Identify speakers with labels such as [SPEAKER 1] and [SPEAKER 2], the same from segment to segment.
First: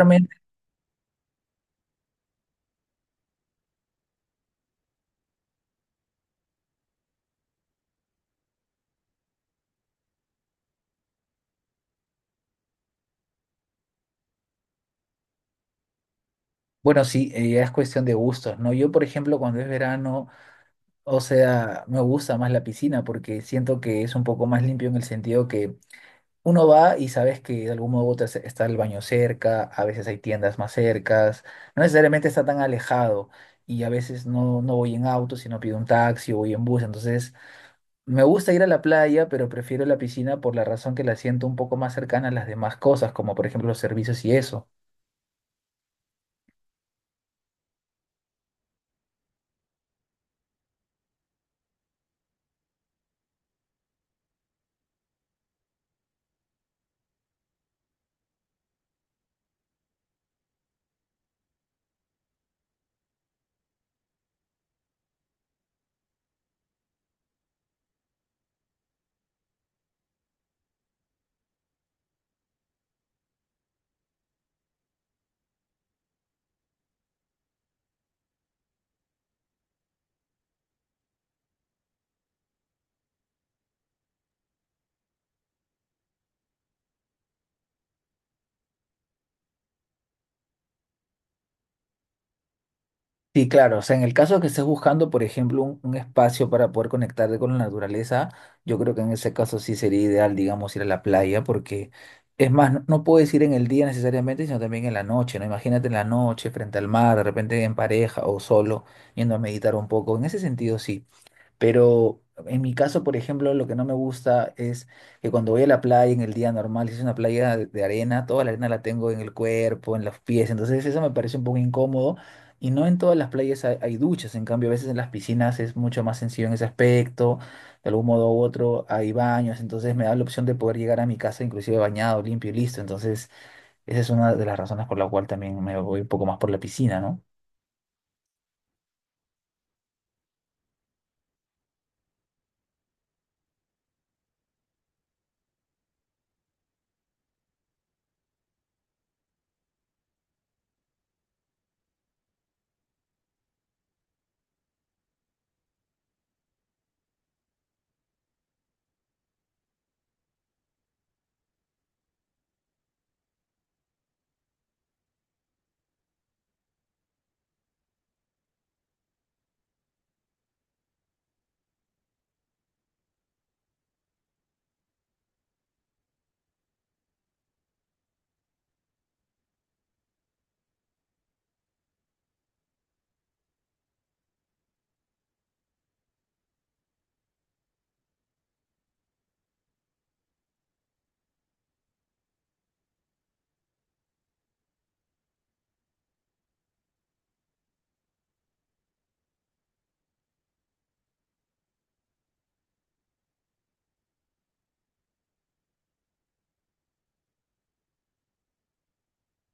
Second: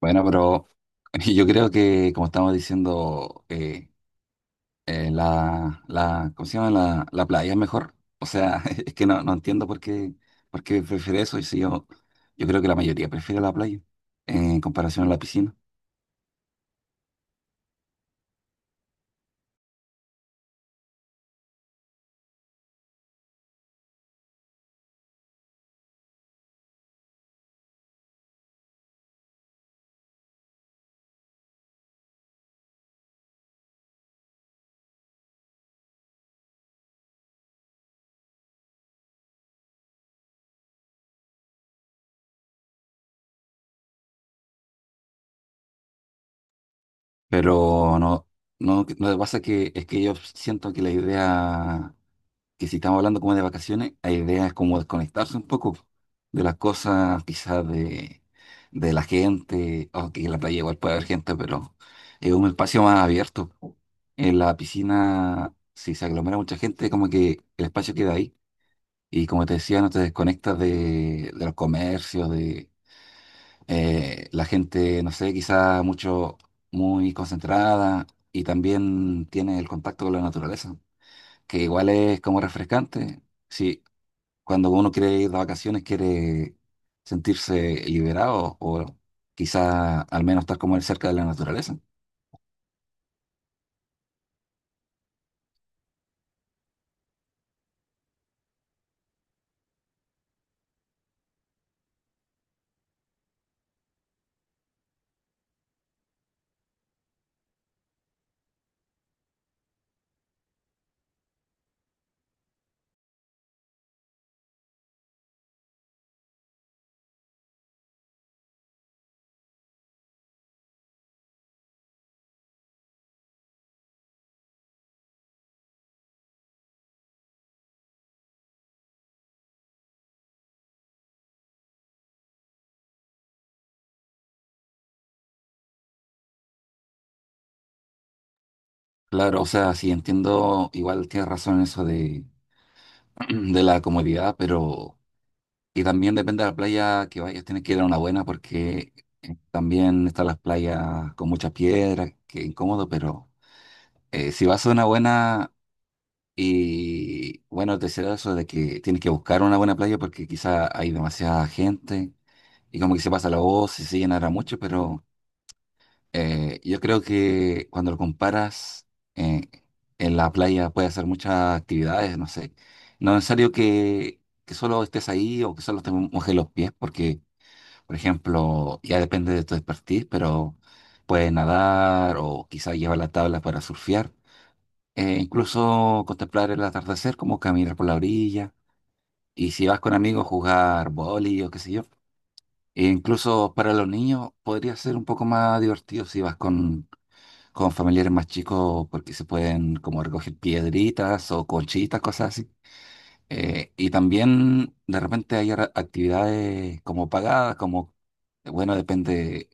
[SPEAKER 1] Bueno, pero yo creo que, como estamos diciendo, ¿cómo se llama? La playa es mejor. O sea, es que no entiendo por qué prefiere eso. Y si yo creo que la mayoría prefiere la playa en comparación a la piscina.
[SPEAKER 2] bueno, sí, ya es cuestión de gustos, ¿no? Yo, por ejemplo, cuando es verano, o sea, me gusta más la piscina porque siento que es un poco más limpio en el sentido que uno va y sabes que de algún modo u otro está el baño cerca, a veces hay tiendas más cercas, no necesariamente está tan alejado y a veces no voy en auto, sino pido un taxi o voy en bus, entonces me gusta ir a la playa, pero prefiero la piscina por la razón que la siento un poco más cercana a las demás cosas, como por ejemplo los servicios y eso.
[SPEAKER 1] Pero no pasa que es que yo siento que la idea que si estamos hablando como de vacaciones, la idea es como desconectarse un poco de las cosas, quizás de la gente, aunque en la playa igual puede haber gente, pero es un espacio más abierto. En la piscina, si se aglomera mucha gente, como que el espacio queda ahí. Y como te decía, no te desconectas de los comercios, de la gente, no sé, quizás mucho, muy concentrada. Y también tiene el contacto con la naturaleza, que igual es como refrescante. Sí, cuando uno quiere ir de vacaciones, quiere sentirse liberado o quizá al menos estar como él cerca de la naturaleza.
[SPEAKER 2] Sí, claro. O sea, en el caso que estés buscando, por ejemplo, un espacio para poder conectarte con la naturaleza, yo creo que en ese caso sí sería ideal, digamos, ir a la playa, porque es más, no puedes ir en el día necesariamente, sino también en la noche, ¿no? Imagínate en la noche, frente al mar, de repente en pareja o solo, yendo a meditar un poco. En ese sentido, sí. Pero en mi caso, por ejemplo, lo que no me gusta es que cuando voy a la playa en el día normal, si es una playa de arena, toda la arena la tengo en el cuerpo, en los pies, entonces eso me parece un poco incómodo. Y no en todas las playas hay duchas, en cambio a veces en las piscinas es mucho más sencillo en ese aspecto, de algún modo u otro hay baños, entonces me da la opción de poder llegar a mi casa inclusive bañado, limpio y listo. Entonces esa es una de las razones por la cual también me voy un poco más por la piscina, ¿no?
[SPEAKER 1] Claro, o sea, sí entiendo, igual tienes razón en eso de, de la comodidad, pero y también depende de la playa que vayas, tienes que ir a una buena porque también están las playas con muchas piedras, que incómodo, pero si vas a una buena, y bueno, tercero, eso de que tienes que buscar una buena playa porque quizá hay demasiada gente y como que se pasa la voz y se llenará mucho, pero yo creo que cuando lo comparas eh, en la playa puedes hacer muchas actividades, no sé. No es necesario que solo estés ahí o que solo te mojes los pies porque, por ejemplo, ya depende de tu expertise, pero puedes nadar o quizá llevar la tabla para surfear. Incluso contemplar el atardecer, como caminar por la orilla, y si vas con amigos, jugar boli o qué sé yo. E incluso para los niños podría ser un poco más divertido si vas con familiares más chicos, porque se pueden como recoger piedritas o conchitas, cosas así. Y también de repente hay actividades como pagadas, como, bueno, depende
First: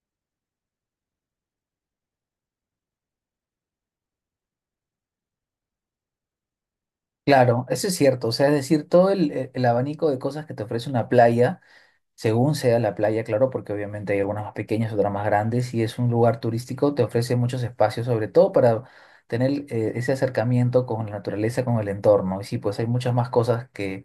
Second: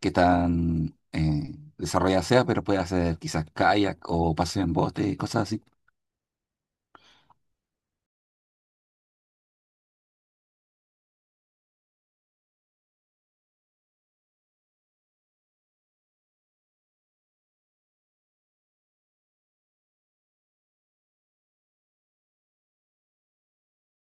[SPEAKER 1] qué tan desarrollada sea, pero puede hacer quizás kayak o paseo en bote, cosas así.
[SPEAKER 2] Claro, eso es cierto. O sea, es decir, todo el abanico de cosas que te ofrece una playa, según sea la playa, claro, porque obviamente hay algunas más pequeñas, otras más grandes, y es un lugar turístico, te ofrece muchos espacios, sobre todo para tener ese acercamiento con la naturaleza, con el entorno. Y sí, pues hay muchas más cosas que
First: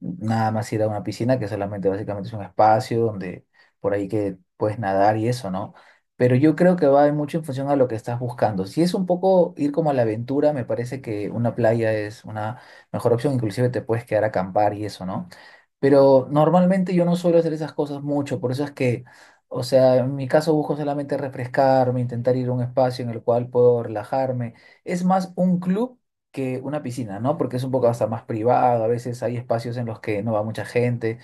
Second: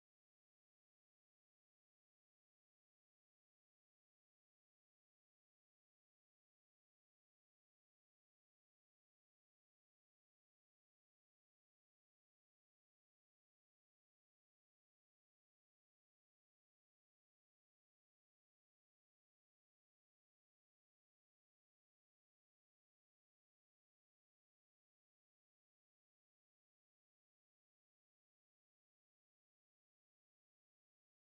[SPEAKER 2] nada más ir a una piscina que solamente básicamente es un espacio donde por ahí que puedes nadar y eso, ¿no? Pero yo creo que va mucho en función a lo que estás buscando. Si es un poco ir como a la aventura, me parece que una playa es una mejor opción, inclusive te puedes quedar a acampar y eso, ¿no? Pero normalmente yo no suelo hacer esas cosas mucho, por eso es que, o sea, en mi caso busco solamente refrescarme, intentar ir a un espacio en el cual puedo relajarme. Es más un club que una piscina, ¿no? Porque es un poco hasta más privado, a veces hay espacios en los que no va mucha gente.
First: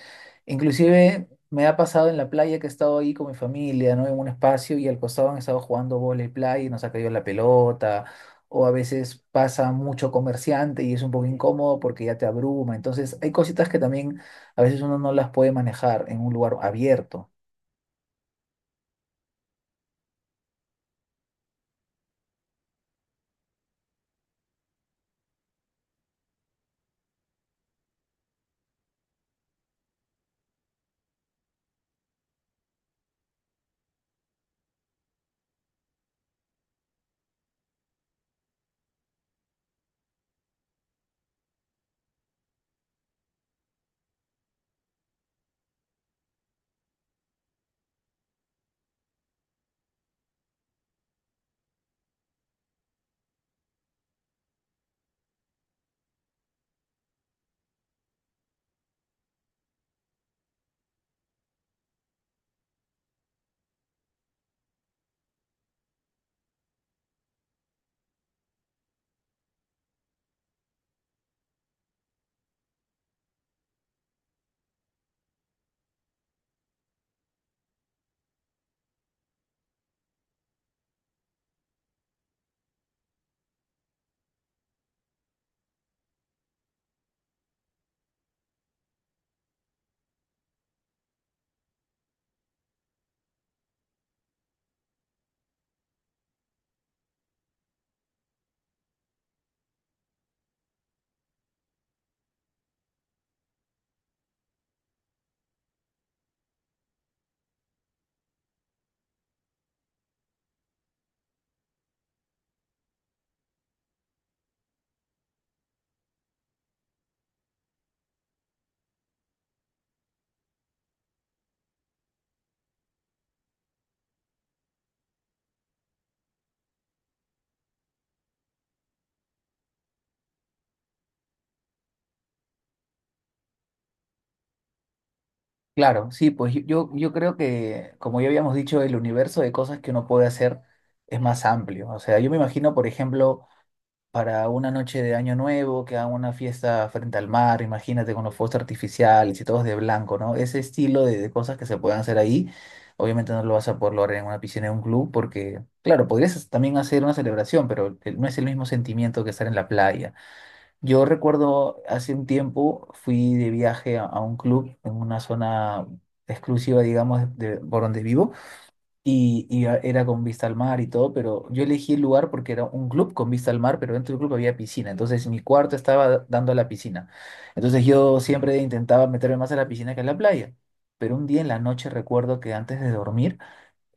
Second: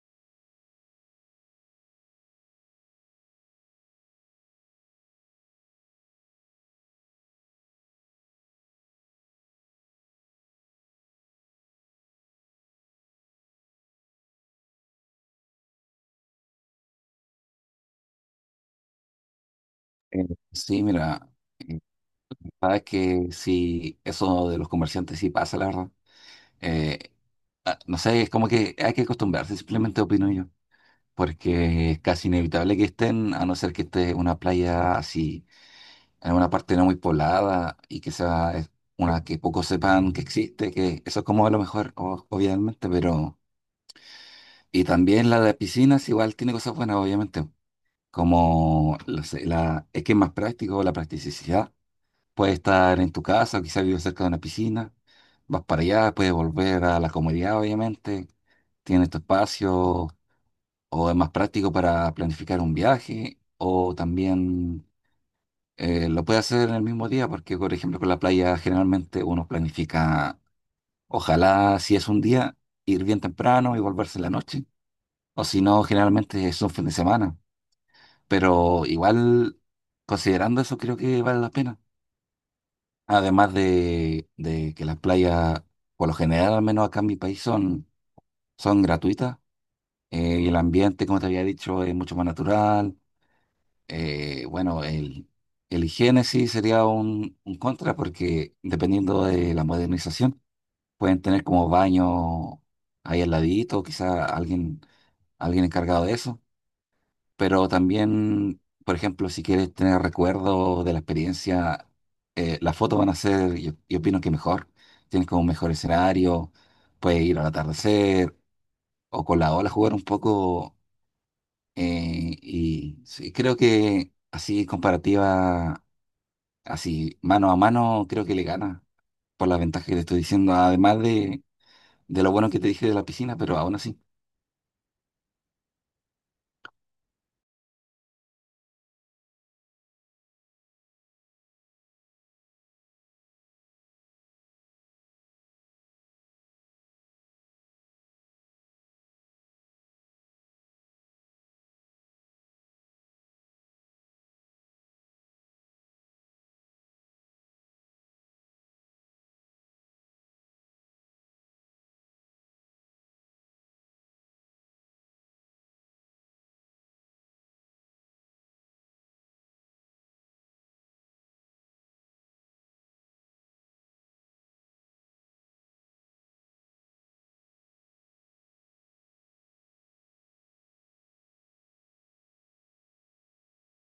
[SPEAKER 2] Inclusive me ha pasado en la playa que he estado ahí con mi familia, ¿no? En un espacio y al costado han estado jugando vóley playa y nos ha caído la pelota. O a veces pasa mucho comerciante y es un poco incómodo porque ya te abruma. Entonces hay cositas que también a veces uno no las puede manejar en un lugar abierto.
[SPEAKER 1] Eh, Sí, mira, eh, sabes que sí, eso de los comerciantes sí pasa, la verdad. Eh, ah, no sé, es como que hay que acostumbrarse, simplemente opino yo, porque es casi inevitable que estén, a no ser que esté una playa así, en una parte no muy poblada y que sea una que pocos sepan que existe, que eso es como lo mejor, obviamente, pero... Y también la de piscinas igual tiene cosas buenas, obviamente, como, no sé, es que es más práctico, la practicidad. Puedes estar en tu casa, o quizás vives cerca de una piscina, vas para allá, puedes volver a la comodidad, obviamente. Tienes tu espacio o es más práctico para planificar un viaje o también lo puedes hacer en el mismo día porque, por ejemplo, con la playa generalmente uno planifica, ojalá si es un día, ir bien temprano y volverse en la noche o si no, generalmente es un fin de semana. Pero igual, considerando eso, creo que vale la pena. Además de que las playas, por lo general, al menos acá en mi país, son gratuitas. Eh, y el ambiente, como te había dicho, es mucho más natural. Bueno, el higiene sí sería un contra porque dependiendo de la modernización, pueden tener como baño ahí al ladito, quizá alguien, alguien encargado de eso. Pero también, por ejemplo, si quieres tener recuerdos de la experiencia, las fotos van a ser, yo opino que mejor. Tienes como un mejor escenario, puedes ir al atardecer o con la ola jugar un poco. Eh, y sí, creo que así comparativa, así mano a mano, creo que le gana por las ventajas que te estoy diciendo, además de lo bueno que te dije de la piscina, pero aún así,
[SPEAKER 2] Claro, sí, pues yo creo que, como ya habíamos dicho, el universo de cosas que uno puede hacer es más amplio. O sea, yo me imagino, por ejemplo, para una noche de Año Nuevo, que hagan una fiesta frente al mar, imagínate con los fuegos artificiales y todos de blanco, ¿no? Ese estilo de cosas que se pueden hacer ahí, obviamente no lo vas a poder lograr en una piscina, en un club, porque, claro, podrías también hacer una celebración, pero no es el mismo sentimiento que estar en la playa. Yo recuerdo hace un tiempo fui de viaje a un club en una zona exclusiva, digamos, por donde vivo, era con vista al mar y todo, pero yo elegí el lugar porque era un club con vista al mar, pero dentro del club había piscina, entonces mi cuarto estaba dando a la piscina. Entonces yo siempre intentaba meterme más a la piscina que a la playa, pero un día en la noche recuerdo que antes de dormir,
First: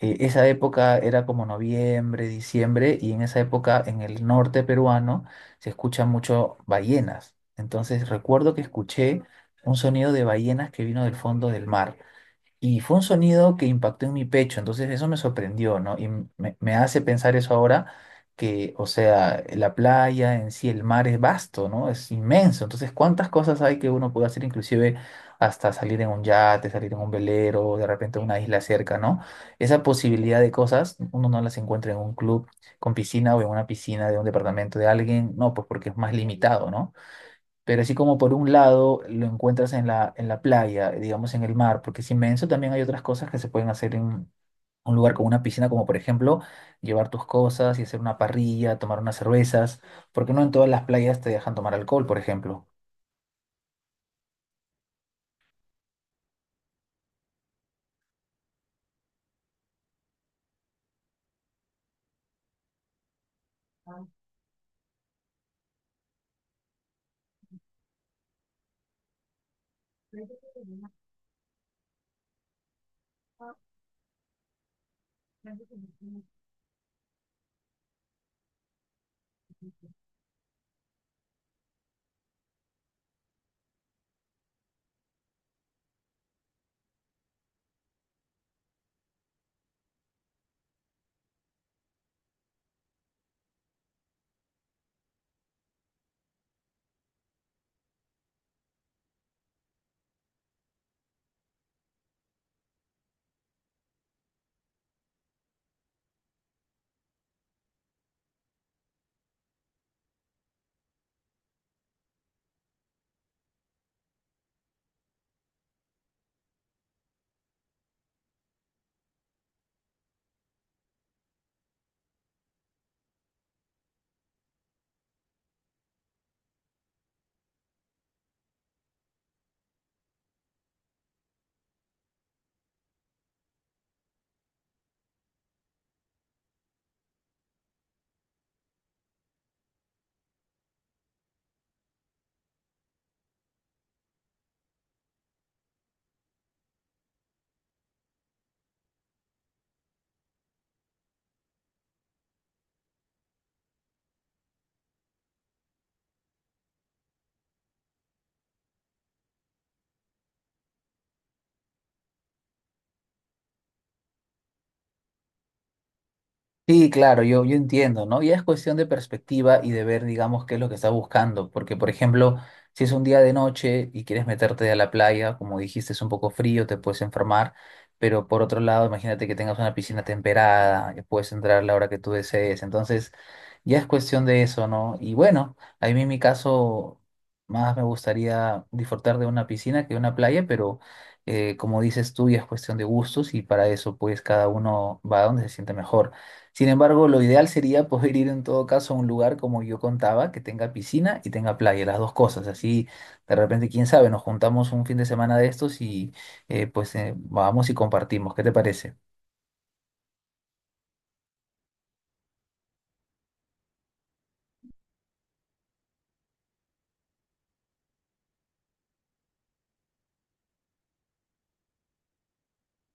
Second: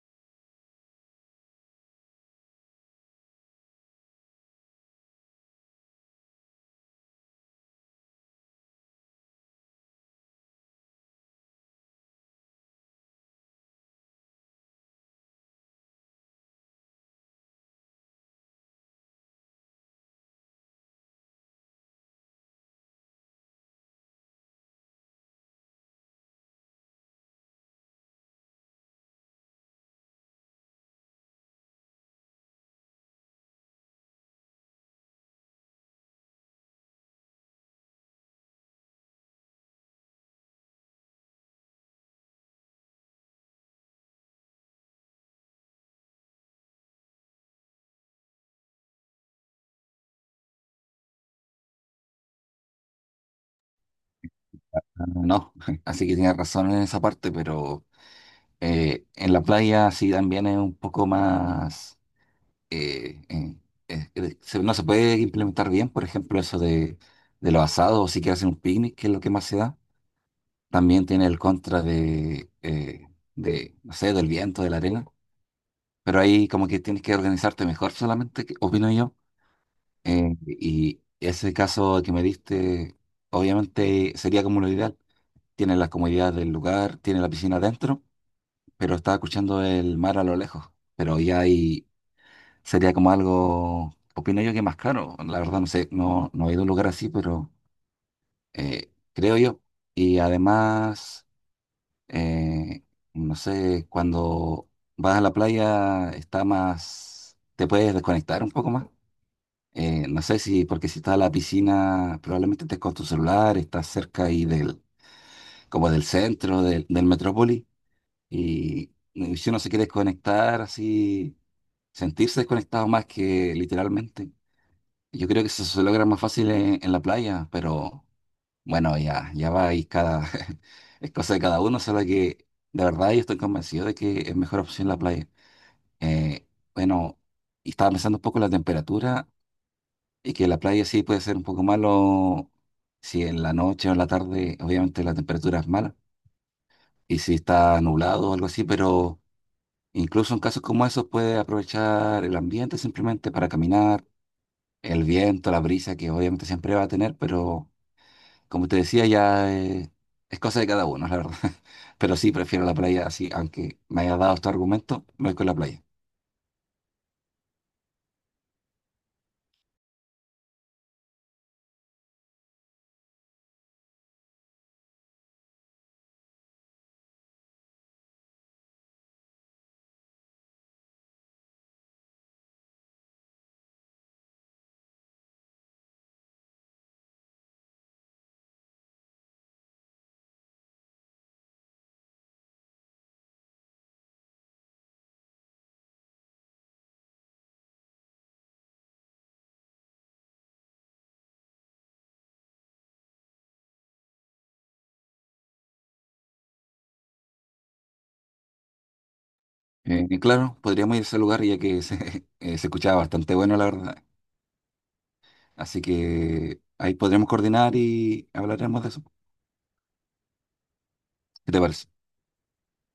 [SPEAKER 2] esa época era como noviembre, diciembre, y en esa época en el norte peruano se escuchan mucho ballenas. Entonces recuerdo que escuché un sonido de ballenas que vino del fondo del mar. Y fue un sonido que impactó en mi pecho, entonces eso me sorprendió, ¿no? Y me hace pensar eso ahora, que, o sea, la playa en sí, el mar es vasto, ¿no? Es inmenso, entonces cuántas cosas hay que uno puede hacer, inclusive hasta salir en un yate, salir en un velero, de repente a una isla cerca, ¿no? Esa posibilidad de cosas, uno no las encuentra en un club con piscina o en una piscina de un departamento de alguien, no, pues porque es más limitado, ¿no? Pero así como por un lado lo encuentras en en la playa, digamos en el mar, porque es inmenso, también hay otras cosas que se pueden hacer en un lugar con una piscina, como por ejemplo llevar tus cosas y hacer una parrilla, tomar unas cervezas, porque no en todas las playas te dejan tomar alcohol, por ejemplo.
[SPEAKER 1] no. Así que tienes razón en esa parte, pero... en la playa sí también es un poco más... eh, eh, no se puede implementar bien, por ejemplo, eso de los asados, o sí que hacen un picnic, que es lo que más se da. También tiene el contra de, no sé, del viento, de la arena. Pero ahí como que tienes que organizarte mejor solamente, opino yo. Y ese caso que me diste, obviamente sería como lo ideal. Tiene la comodidad del lugar, tiene la piscina adentro. Pero estaba escuchando el mar a lo lejos. Pero ya ahí sería como algo, opino yo que más caro. La verdad no sé, no he ido a un lugar así, pero creo yo. Y además, eh, no sé, cuando vas a la playa está más, te puedes desconectar un poco más. No sé si, porque si estás a la piscina, probablemente estés con tu celular, estás cerca ahí del, como del centro, del metrópoli. Y y si uno se quiere desconectar así sentirse desconectado más que literalmente. Yo creo que eso se logra más fácil en la playa, pero bueno, ya va y cada, es cosa de cada uno, solo que de verdad yo estoy convencido de que es mejor opción la playa. Eh, bueno, y estaba pensando un poco en la temperatura y que la playa sí puede ser un poco malo si en la noche o en la tarde, obviamente la temperatura es mala y si está nublado o algo así, pero incluso en casos como esos puede aprovechar el ambiente simplemente para caminar el viento, la brisa que obviamente siempre va a tener, pero como te decía, ya es cosa de cada uno, la verdad. Pero sí, prefiero la playa así, aunque me haya dado este argumento, me voy con la playa.
[SPEAKER 2] Sí, claro, yo entiendo, ¿no? Y es cuestión de perspectiva y de ver, digamos, qué es lo que estás buscando, porque, por ejemplo, si es un día de noche y quieres meterte a la playa, como dijiste, es un poco frío, te puedes enfermar, pero por otro lado, imagínate que tengas una piscina temperada, que puedes entrar a la hora que tú desees, entonces ya es cuestión de eso, ¿no? Y bueno, a mí en mi caso, más me gustaría disfrutar de una piscina que de una playa, pero como dices tú, ya es cuestión de gustos y para eso, pues, cada uno va a donde se siente mejor. Sin embargo, lo ideal sería poder ir en todo caso a un lugar como yo contaba, que tenga piscina y tenga playa, las dos cosas. Así, de repente, quién sabe, nos juntamos un fin de semana de estos y pues vamos y compartimos. ¿Qué te parece?
[SPEAKER 1] Y claro, podríamos ir a ese lugar ya que se, se escuchaba bastante bueno, la verdad. Así que ahí podremos coordinar y hablaremos de eso. ¿Qué te parece?